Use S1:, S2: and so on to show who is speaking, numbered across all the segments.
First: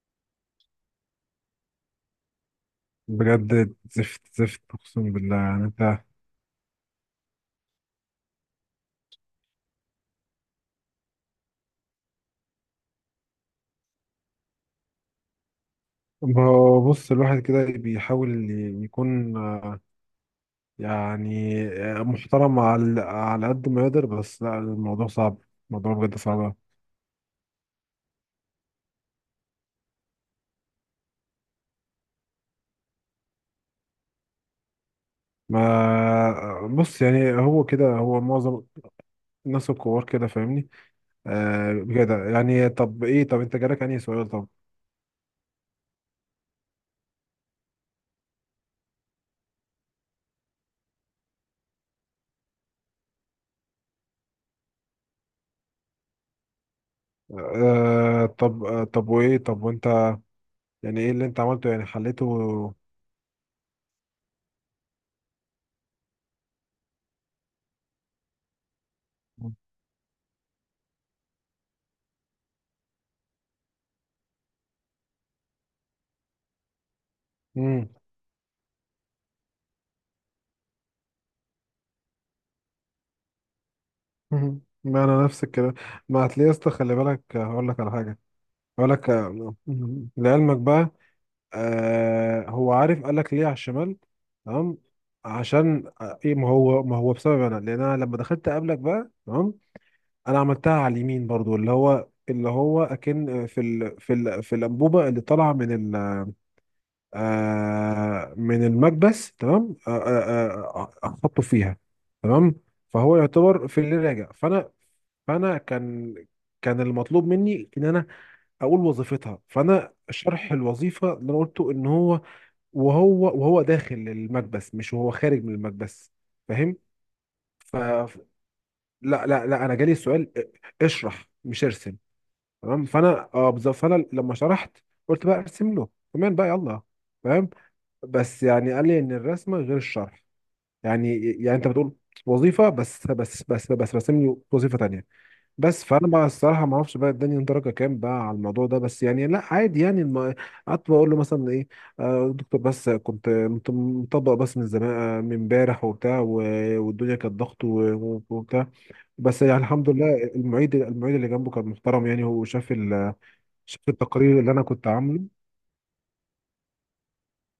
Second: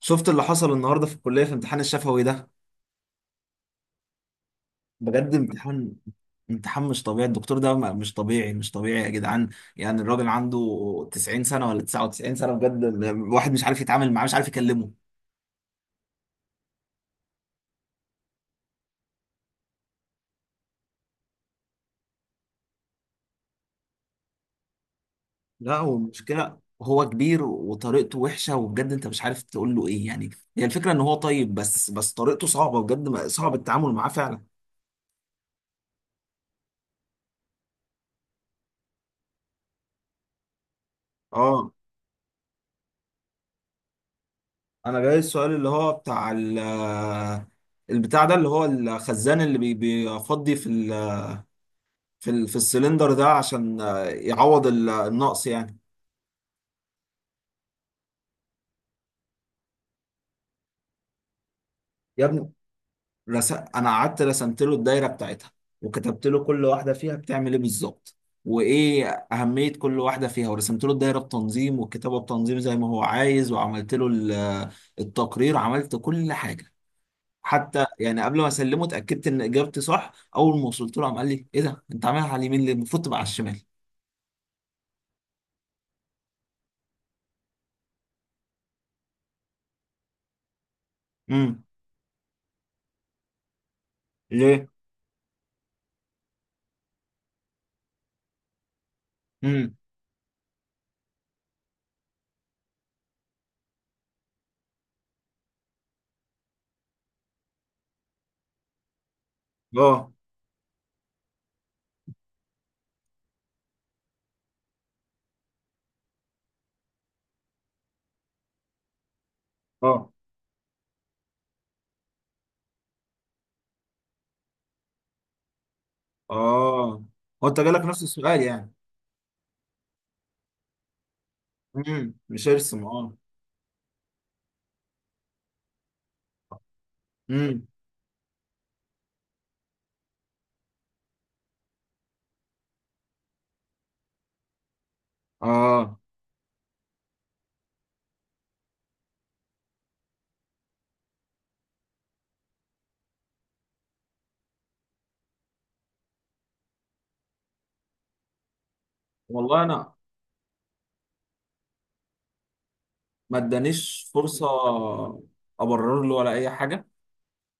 S1: شفت اللي حصل النهارده في الكليه في امتحان الشفوي ده.
S2: بجد زفت زفت اقسم
S1: بجد
S2: بالله، يعني
S1: امتحان
S2: انت.
S1: امتحان مش طبيعي. الدكتور ده مش طبيعي يا جدعان. يعني الراجل عنده 90 سنه ولا 99 سنه بجد. الواحد مش عارف يتعامل معاه، مش عارف يكلمه.
S2: ما هو بص، الواحد كده بيحاول يكون محترم على قد ما يقدر. بس لا، الموضوع صعب.
S1: لا،
S2: الموضوع بجد صعب.
S1: والمشكله هو كبير وطريقته وحشه، وبجد انت مش عارف تقول له ايه يعني. هي الفكره ان هو طيب، بس طريقته صعبه بجد، صعب التعامل معاه فعلا.
S2: ما بص، يعني هو كده، هو معظم الناس الكبار كده، فاهمني؟
S1: اه،
S2: آه بجد. يعني طب ايه، طب انت جالك انهي سؤال؟ طب
S1: انا جاي السؤال اللي هو بتاع البتاع ده، اللي هو الخزان اللي بيفضي في السلندر ده عشان يعوض النقص يعني.
S2: آه، طب آه، طب وايه، طب وانت يعني ايه اللي انت عملته، يعني
S1: يا
S2: حليته؟
S1: ابني، انا قعدت رسمت له الدايره بتاعتها، وكتبت له كل واحده فيها بتعمل ايه بالظبط، وايه اهميه كل واحده فيها، ورسمت له الدايره بتنظيم والكتابه بتنظيم زي ما هو عايز، وعملت له التقرير، عملت كل حاجه. حتى
S2: مم.
S1: يعني قبل ما اسلمه اتاكدت ان اجابتي صح. اول ما وصلت له عم قال لي ايه ده، انت عاملها على اليمين ليه؟ المفروض تبقى على الشمال.
S2: مهم. ما انا نفس الكلام. ما هتلاقي يا اسطى، خلي بالك هقول لك على حاجه، هقول لك مهم. لعلمك بقى،
S1: امم.
S2: آه هو عارف، قال لك ليه على الشمال؟
S1: ليه؟
S2: تمام. عشان ايه، ما هو بسبب انا، لان انا لما دخلت قبلك بقى تمام.
S1: امم.
S2: انا عملتها على اليمين برضو، اللي هو اللي هو اكن في الانبوبه اللي طالعه من ال من المكبس، تمام.
S1: اه.
S2: احطه فيها تمام. فهو يعتبر في اللي راجع. فانا كان كان المطلوب مني ان انا اقول وظيفتها. فانا
S1: اه.
S2: شرح الوظيفه اللي انا قلته ان هو وهو وهو داخل المكبس، مش وهو خارج من المكبس. فاهم؟
S1: اه. هو انت
S2: ف
S1: جالك نفس السؤال يعني؟
S2: لا، انا جالي السؤال اشرح، مش ارسم.
S1: امم، مش ارسم،
S2: تمام،
S1: اه.
S2: فانا اه بالظبط. فانا لما شرحت قلت بقى ارسم له كمان بقى، يلا فاهم.
S1: امم.
S2: بس يعني قال لي ان الرسمه غير الشرح، يعني يعني انت بتقول وظيفه بس راسم لي وظيفه تانية. بس
S1: اه.
S2: فانا بقى الصراحه ما اعرفش بقى اداني درجه كام بقى على الموضوع ده. بس يعني لا، عادي يعني. قعدت بقول له مثلا ايه، دكتور، بس كنت مطبق، بس من زمان من امبارح وبتاع والدنيا كانت ضغط وبتاع. بس يعني
S1: والله
S2: الحمد
S1: انا
S2: لله، المعيد اللي جنبه كان محترم، يعني هو شاف
S1: ما
S2: شاف
S1: ادانيش
S2: التقرير
S1: فرصه
S2: اللي انا كنت عامله.
S1: ابرر له ولا اي حاجه.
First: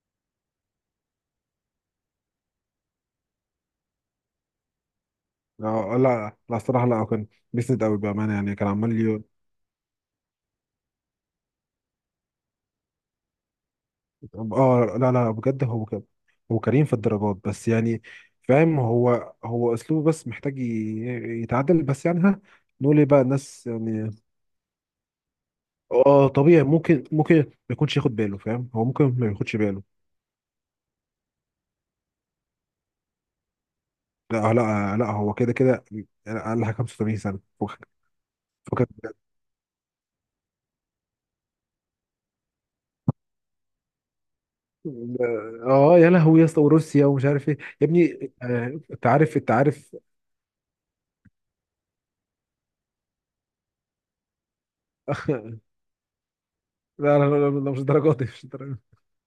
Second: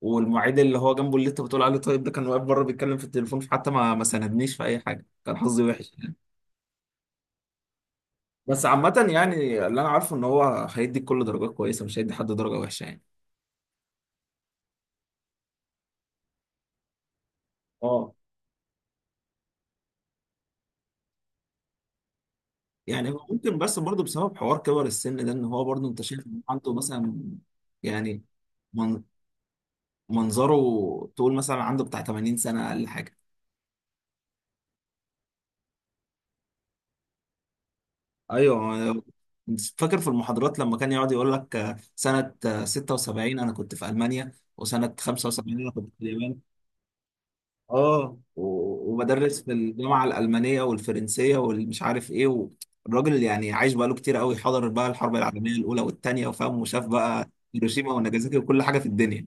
S1: والمعيد اللي هو جنبه اللي انت بتقول عليه، طيب ده كان واقف بره بيتكلم في التليفون، فحتى ما ساندنيش في اي حاجه، كان حظي وحش يعني.
S2: لا لا الصراحه، لا كان بيسند قوي بامانه، يعني
S1: بس
S2: كان عمال.
S1: عامه يعني، اللي انا عارفه ان هو هيدي كل درجات كويسه، مش هيدي حد درجه وحشه يعني.
S2: اه لا لا بجد، هو كده. هو كريم في الدرجات، بس يعني
S1: اه.
S2: فاهم، هو هو اسلوبه بس محتاج يتعدل، بس يعني ها، نقول ايه
S1: يعني
S2: بقى،
S1: هو ممكن
S2: الناس
S1: بس برضه
S2: يعني.
S1: بسبب حوار كبر السن ده، ان هو برضه انت شايف
S2: اه
S1: إن
S2: طبيعي،
S1: عنده
S2: ممكن
S1: مثلا
S2: ممكن ما يكونش ياخد
S1: يعني
S2: باله، فاهم هو
S1: من-
S2: ممكن ما ياخدش باله.
S1: منظره تقول مثلا عنده بتاع 80 سنه اقل حاجه.
S2: لا لا لا، هو كده كده اقل حاجه 85 سنه، فكك فكك
S1: ايوه.
S2: بجد.
S1: فاكر في المحاضرات لما كان يقعد يقول لك سنه 76 انا كنت في المانيا، وسنه 75 انا كنت
S2: اه
S1: في
S2: يا
S1: اليابان.
S2: لهوي يا اسطى، وروسيا ومش عارف ايه يا
S1: اه،
S2: ابني. انت عارف،
S1: وبدرس
S2: انت
S1: في
S2: عارف.
S1: الجامعه الالمانيه والفرنسيه والمش عارف ايه. والراجل يعني عايش بقاله كتير قوي، حضر بقى الحرب العالميه الاولى والثانيه، وفاهم، وشاف
S2: لا لا
S1: بقى
S2: لا لا، مش
S1: هيروشيما
S2: الدرجات دي،
S1: وناجازاكي
S2: مش
S1: وكل حاجه
S2: الدرجات.
S1: في الدنيا.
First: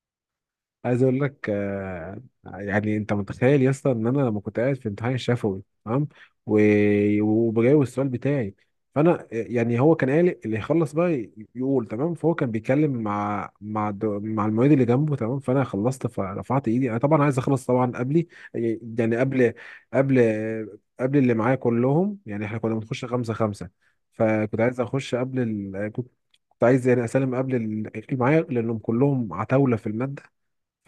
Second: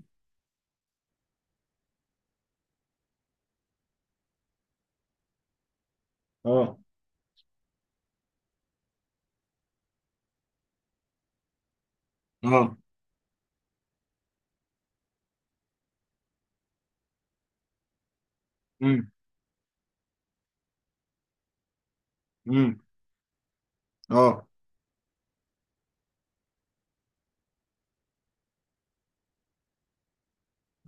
S2: عايز اقول لك يعني انت متخيل يا اسطى ان انا لما كنت قاعد في امتحان الشفوي تمام،
S1: اه.
S2: وبجاوب السؤال بتاعي، فانا يعني هو كان قال اللي يخلص بقى يقول تمام. فهو كان
S1: اه.
S2: بيتكلم مع مع المعيد اللي جنبه تمام. فانا خلصت فرفعت ايدي، انا طبعا عايز اخلص طبعا قبلي، يعني
S1: امم.
S2: يعني قبل قبل قبل اللي معايا كلهم، يعني احنا كنا
S1: امم.
S2: بنخش خمسة خمسة.
S1: اه.
S2: فكنت عايز اخش قبل ال... كنت عايز يعني اسلم قبل اللي معايا، لانهم كلهم عتاولة في المادة.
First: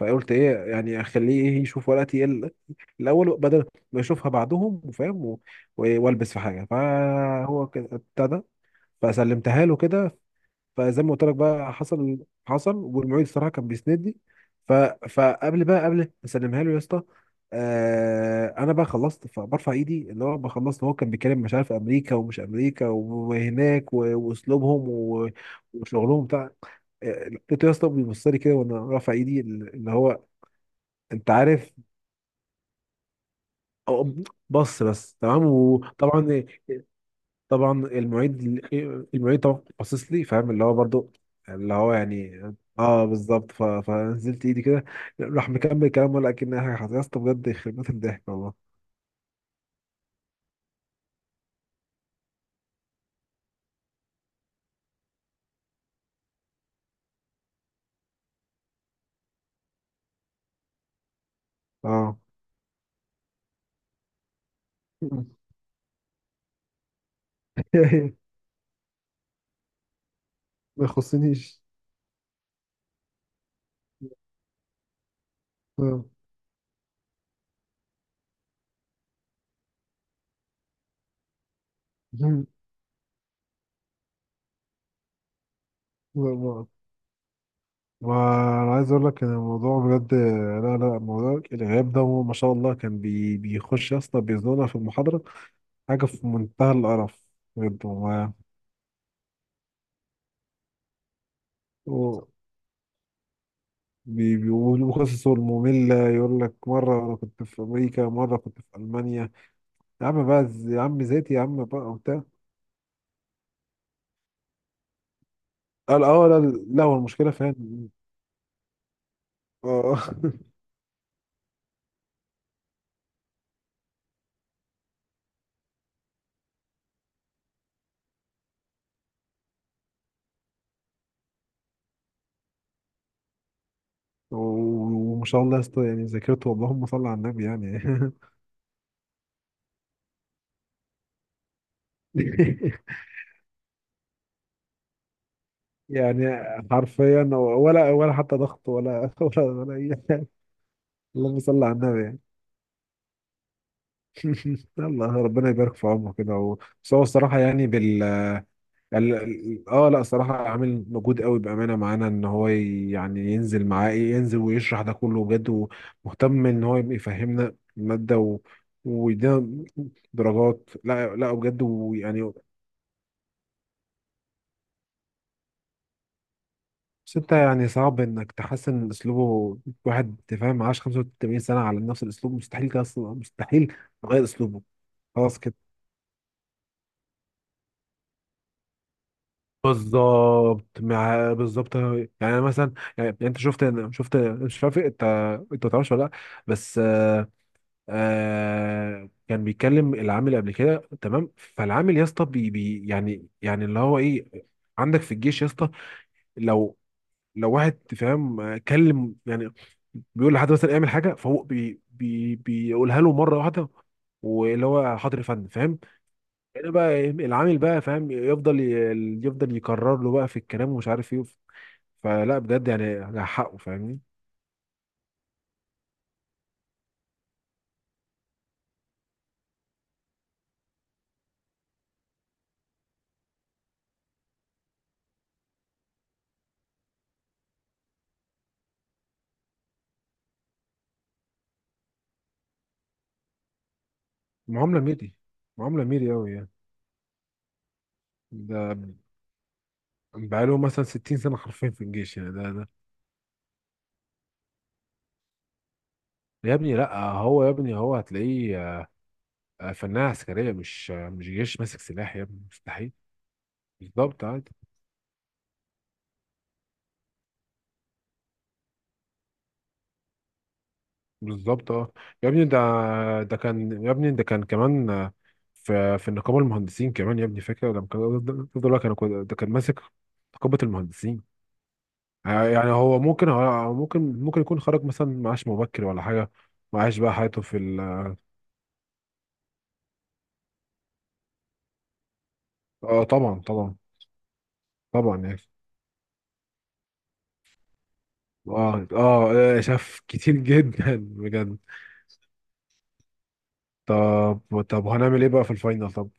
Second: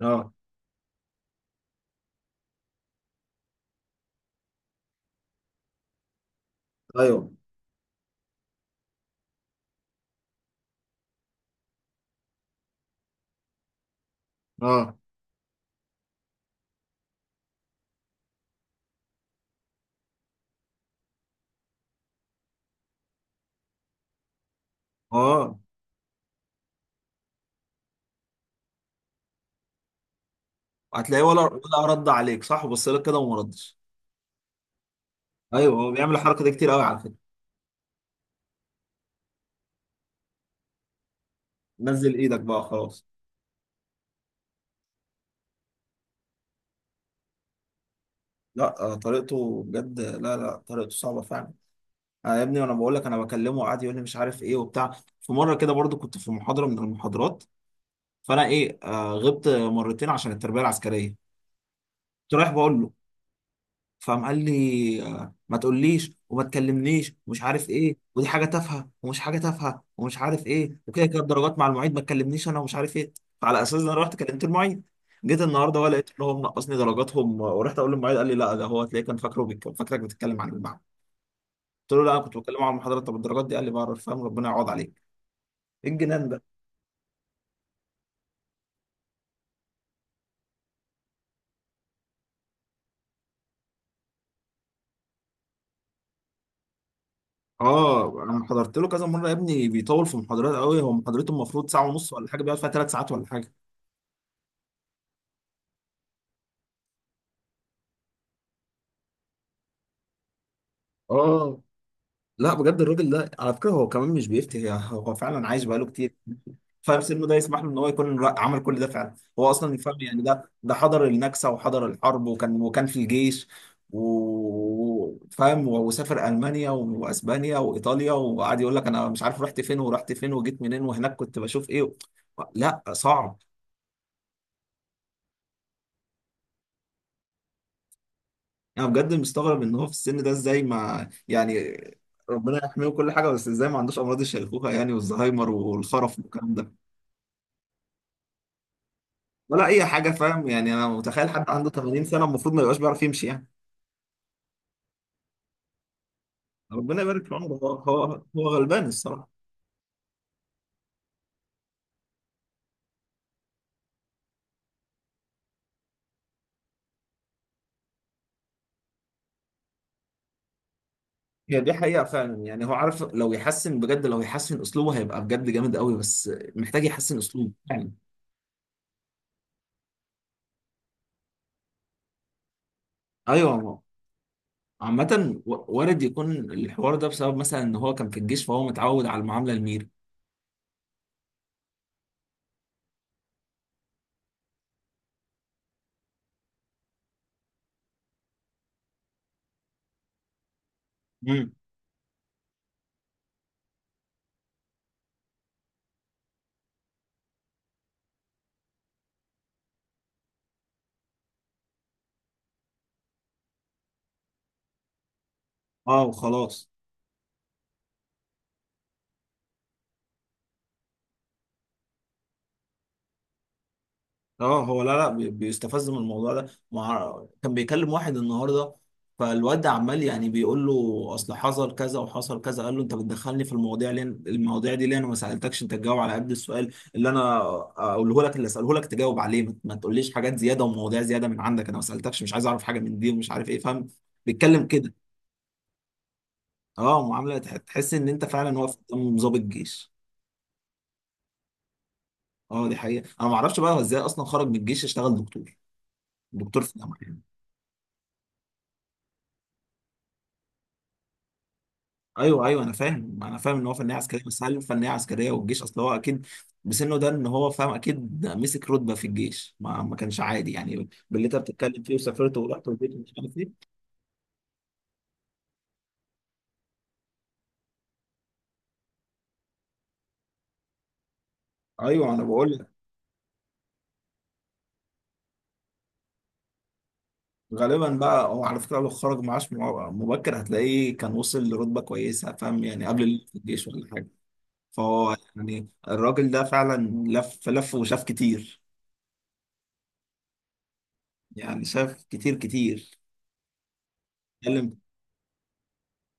S1: اه.
S2: ايه يعني اخليه ايه يشوف ورقتي الاول، بدل ما يشوفها بعدهم وفاهم والبس في حاجه.
S1: ايوه.
S2: فهو كده ابتدى، فسلمتها له كده. فزي ما قلت لك بقى، حصل حصل. والمعيد الصراحه كان بيسندني. ف
S1: اه.
S2: فقبل بقى، قبل ما اسلمها له يا اسطى، آه انا بقى خلصت فبرفع ايدي اللي هو بقى خلصت. هو كان بيتكلم مش عارف، امريكا ومش امريكا وهناك واسلوبهم
S1: اه،
S2: وشغلهم بتاع. لقيته يا اسطى بيبص لي كده وانا رافع ايدي اللي هو،
S1: هتلاقيه
S2: انت
S1: ولا
S2: عارف.
S1: رد عليك؟ صح، بص لك كده وما ردش.
S2: أو- بص بس تمام.
S1: ايوه، هو بيعمل الحركه
S2: وطبعا
S1: دي كتير قوي على فكره.
S2: طبعا المعيد طبعا باصص لي فاهم، اللي هو برضو اللي هو
S1: نزل ايدك
S2: يعني.
S1: بقى
S2: اه
S1: خلاص.
S2: بالظبط، فنزلت ايدي كده، راح مكمل كلام ولا اكن حاجه حصلت يا اسطى بجد، يخرب بيت الضحك والله.
S1: لا، طريقته بجد، لا لا، طريقته صعبه فعلا. انا يا ابني وانا بقول لك، انا بكلمه قاعد يقول لي مش عارف ايه وبتاع. في مره كده برضو كنت في محاضره من المحاضرات، فانا ايه غبت مرتين عشان التربيه العسكريه،
S2: اه
S1: كنت رايح بقول له، فقام قال لي ما تقوليش وما تكلمنيش ومش عارف ايه، ودي حاجه تافهه ومش حاجه تافهه ومش عارف ايه،
S2: ما
S1: وكده كده الدرجات
S2: يخصنيش.
S1: مع المعيد، ما تكلمنيش انا ومش عارف ايه. فعلى اساس ده انا رحت كلمت المعيد. جيت النهارده بقى
S2: آه.
S1: لقيت ان هو منقصني درجاتهم، ورحت اقول للمعيد قال لي لا، ده هو هتلاقيه كان فاكرك بتتكلم عن المعهد. قلت له لا، انا كنت
S2: ما
S1: بتكلم عن المحاضرات. طب الدرجات دي؟ قال لي بعرف، فاهم، ربنا يعوض عليك. ايه الجنان ده!
S2: ما- انا عايز اقول لك ان الموضوع بجد، لا لا موضوع الغياب ده هو ما شاء الله، كان بي بيخش يا اسطى بيزنقنا في المحاضره، حاجة في منتهى القرف بجد
S1: اه،
S2: والله.
S1: انا حضرت له كذا مره يا ابني، بيطول في المحاضرات قوي. هو محاضرته المفروض ساعه ونص
S2: و-
S1: ولا حاجه، بيقعد فيها ثلاث ساعات ولا حاجه.
S2: بيقولوا قصصه المملة، يقول لك مرة أنا كنت في أمريكا، مرة كنت في ألمانيا. يا عم بقى يا عم زيتي يا
S1: اه،
S2: عم بقى، وبتاع.
S1: لا بجد الراجل ده على فكره هو كمان مش بيفتي، هو فعلا عايش بقاله
S2: قال
S1: كتير،
S2: اه لا، لا هو
S1: فسنه
S2: المشكلة
S1: ده
S2: فين.
S1: يسمح له ان هو يكون عمل كل ده، فعلا هو اصلا
S2: اه
S1: يفهم يعني. ده حضر النكسه وحضر الحرب، وكان في الجيش، وفاهم، وسافر المانيا واسبانيا وايطاليا، وقعد يقول لك انا مش عارف رحت فين ورحت فين وجيت منين، وهناك كنت بشوف ايه. لا، صعب.
S2: و- وما شاء الله يا اسطى، يعني ذاكرته، اللهم صل على النبي يعني.
S1: انا بجد مستغرب ان هو في السن ده ازاي، ما يعني، ربنا يحميه كل حاجه، بس ازاي ما عندوش امراض الشيخوخه يعني، والزهايمر والخرف
S2: يعني
S1: والكلام ده؟
S2: حرفيا، ولا حتى ضغط، ولا ولا
S1: ولا
S2: ولا
S1: اي
S2: أي
S1: حاجه،
S2: حاجة.
S1: فاهم يعني. انا متخيل
S2: اللهم
S1: حد
S2: صل
S1: عنده
S2: على النبي
S1: 80
S2: يعني.
S1: سنه المفروض ما يبقاش بيعرف يمشي يعني.
S2: يلا ربنا يبارك في عمره كده بس
S1: ربنا
S2: هو
S1: يبارك في
S2: الصراحة
S1: عمره.
S2: يعني
S1: هو
S2: بال،
S1: هو غلبان الصراحه.
S2: اه لا صراحة عامل مجهود قوي بأمانة معانا، ان هو يعني ينزل معاه ايه، ينزل ويشرح ده كله بجد. ومهتم ان هو يفهمنا المادة و... ويدينا درجات. لا لا
S1: هي
S2: بجد،
S1: دي حقيقه
S2: ويعني
S1: فعلا يعني، هو عارف لو يحسن بجد، لو يحسن اسلوبه هيبقى بجد جامد قوي، بس محتاج
S2: بس
S1: يحسن
S2: انت
S1: اسلوبه
S2: يعني
S1: فعلا.
S2: صعب انك تحسن من اسلوبه. واحد فاهم معاش 85 سنة على نفس الاسلوب، مستحيل كده، اصلا مستحيل
S1: ايوه،
S2: تغير اسلوبه. خلاص
S1: عامه،
S2: كده.
S1: وارد يكون الحوار ده بسبب مثلا ان هو كان في الجيش، فهو متعود على المعامله الميري.
S2: بالظبط، مع بالظبط يعني. أنا مثلا يعني انت شفت شفت، مش عارف انت، انت ما تعرفش ولا لا. بس آه كان بيكلم العامل قبل كده تمام.
S1: امم.
S2: فالعامل يا اسطى بي يعني يعني اللي هو ايه، عندك في الجيش يا اسطى، لو لو واحد فاهم كلم يعني، بيقول لحد مثلا اعمل حاجه. فهو بي بيقولها له مره واحده، واللي هو حاضر يا فندم، فاهم.
S1: اه، وخلاص.
S2: هنا بقى إيه، العامل بقى فاهم يفضل يفضل يكرر له بقى في الكلام ومش عارف ايه، فلا بجد يعني على حقه، فاهمني.
S1: اه، هو لا لا بيستفز من الموضوع ده. كان بيكلم واحد النهارده، فالواد عمال يعني بيقول له اصل حصل كذا وحصل كذا، قال له انت بتدخلني في المواضيع ليه؟ المواضيع دي ليه؟ انا ما سالتكش، انت تجاوب على قد السؤال اللي انا اقوله لك، اللي اساله لك تجاوب عليه، ما تقوليش حاجات زياده ومواضيع زياده من عندك. انا ما سالتكش، مش عايز اعرف حاجه من دي، ومش عارف ايه، فاهم؟ بيتكلم
S2: معامله
S1: كده.
S2: ميري، معامله ميري قوي يعني.
S1: اه، معامله تحس ان انت فعلا واقف
S2: ده
S1: قدام ضابط جيش.
S2: بقاله مثلا 60 سنة حرفيا في الجيش، يعني ده
S1: اه،
S2: ده.
S1: دي حقيقه. انا ما اعرفش بقى هو ازاي اصلا خرج من الجيش اشتغل دكتور،
S2: يا
S1: دكتور
S2: ابني
S1: في الجامعه.
S2: لا هو، يا ابني هو هتلاقيه فنانة عسكرية، مش مش جيش ماسك سلاح يا ابني،
S1: ايوه ايوه، انا
S2: مستحيل.
S1: فاهم، انا فاهم ان هو فنيه
S2: بالظبط،
S1: عسكريه، بس
S2: عادي
S1: هل فنيه عسكريه والجيش؟ اصل هو اكيد بسنه ده ان هو فاهم اكيد مسك رتبه في الجيش، ما كانش عادي يعني باللي انت
S2: بالظبط.
S1: بتتكلم
S2: اه
S1: فيه،
S2: يا
S1: وسافرت
S2: ابني، ده
S1: ورحت وجيت ومش عارف
S2: ده
S1: ايه.
S2: كان يا ابني، ده كان كمان في في نقابة المهندسين كمان يا ابني، فاكر لما كان ده كان ده كان ماسك نقابة المهندسين.
S1: ايوه، انا بقول لك،
S2: يعني هو ممكن هو ممكن ممكن يكون خرج مثلا معاش مبكر ولا حاجة، معاش بقى حياته في ال.
S1: غالبا بقى هو على فكره لو خرج معاش مبكر، هتلاقيه كان وصل لرتبه كويسه، فاهم يعني، قبل
S2: اه
S1: اللي في
S2: طبعا
S1: الجيش
S2: طبعا
S1: ولا حاجه. فهو
S2: طبعا يعني،
S1: يعني الراجل ده فعلا لف وشاف كتير
S2: اه اه شاف كتير جدا بجد.
S1: يعني، شاف كتير كتير.
S2: طب
S1: اتكلم.
S2: طب هنعمل ايه بقى في الفاينل، طب.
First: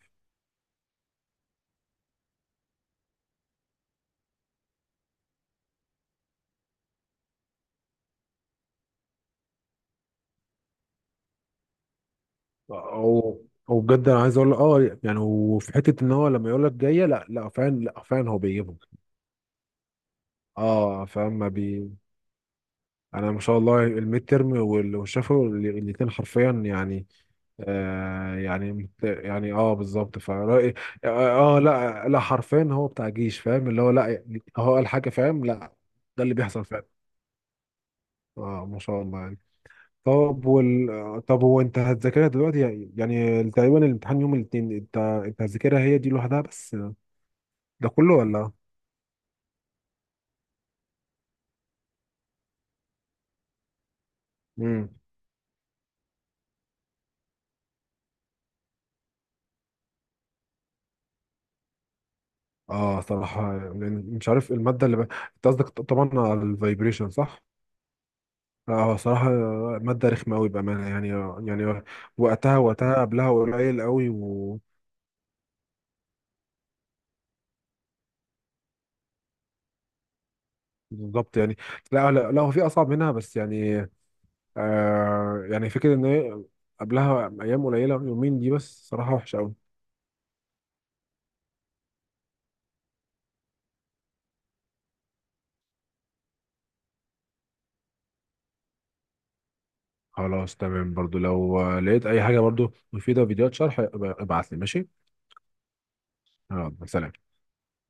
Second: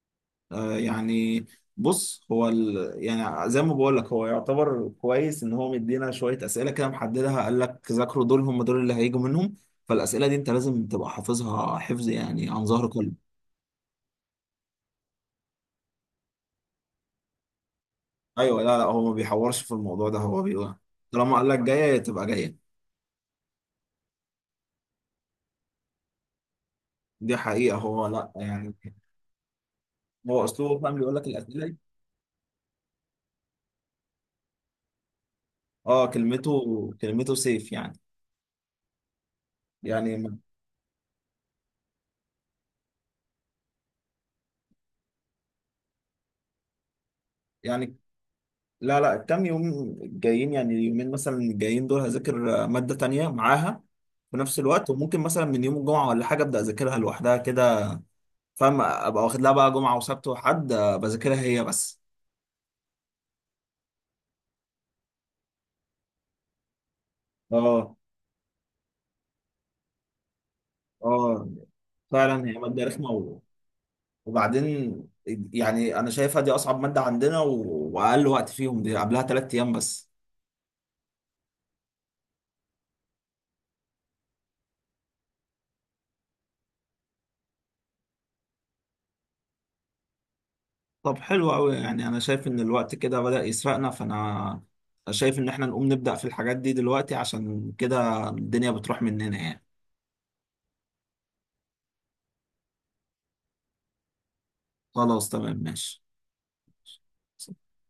S1: يعني بص هو يعني زي ما بقول لك هو يعتبر كويس ان هو مدينا شويه اسئله كده محددها، قال لك ذاكروا دول، هم دول اللي هيجوا منهم. فالاسئله دي انت لازم تبقى حافظها حفظ يعني، عن ظهر قلب.
S2: او او بجد انا عايز اقول اه يعني، وفي حته ان هو لما يقول لك جايه، لا لا فعلا لا فعلا هو
S1: ايوه، لا
S2: بيجيبهم.
S1: لا هو ما بيحورش في الموضوع ده، هو بيقول
S2: اه فاهم،
S1: طالما
S2: ما
S1: قال لك
S2: بي.
S1: جايه تبقى جايه.
S2: انا ما شاء الله، الميد ترم والشفوي الاثنين حرفيا يعني.
S1: دي حقيقه. هو لا
S2: آه
S1: يعني،
S2: يعني يعني اه بالظبط
S1: هو
S2: فرأي.
S1: اسلوبه فاهم بيقول لك
S2: اه
S1: الاسئله دي.
S2: لا لا حرفيا هو بتاع جيش فاهم اللي هو لا، هو قال حاجه فاهم لا،
S1: اه،
S2: ده اللي
S1: كلمته،
S2: بيحصل فعلا.
S1: كلمته سيف يعني.
S2: اه ما شاء الله يعني.
S1: يعني.
S2: طب وال... طب هو انت هتذاكرها دلوقتي يعني، يعني تقريبا الامتحان يوم الاثنين، انت انت هتذاكرها هي دي لوحدها بس ده
S1: يعني،
S2: كله ولا؟
S1: لا لا، الكام يوم الجايين يعني، اليومين مثلا الجايين دول هذاكر مادة تانية معاها في نفس الوقت،
S2: امم.
S1: وممكن مثلا من يوم الجمعة ولا حاجة أبدأ أذاكرها لوحدها كده، فاهم، أبقى واخد لها بقى جمعة وسبت وحد، بذاكرها هي بس.
S2: اه صراحة لأن مش عارف المادة اللي ب... انت قصدك طبعا على الفايبريشن، صح؟
S1: اه.
S2: اه صراحة مادة رخمة قوي بأمانة يعني،
S1: اه.
S2: يعني
S1: فعلا هي
S2: وقتها
S1: مادة
S2: وقتها
S1: رخمة،
S2: قبلها قليل قوي و...
S1: وبعدين يعني أنا شايفها دي أصعب مادة عندنا، وأقل وقت فيهم دي، قبلها تلات أيام بس.
S2: بالظبط يعني. لا لا لا هو في أصعب منها، بس يعني يعني فكرة إن هي قبلها أيام قليلة، يومين دي بس صراحة وحشة.
S1: طب حلو قوي. يعني انا شايف ان الوقت كده بدأ يسرقنا، فانا شايف ان احنا نقوم نبدأ في الحاجات دي دلوقتي، عشان كده الدنيا بتروح مننا يعني.
S2: خلاص تمام، برضو لو لقيت اي حاجه برضو مفيده، فيديوهات شرح، ابعت لي ماشي.
S1: خلاص تمام ماشي.
S2: يلا سلام.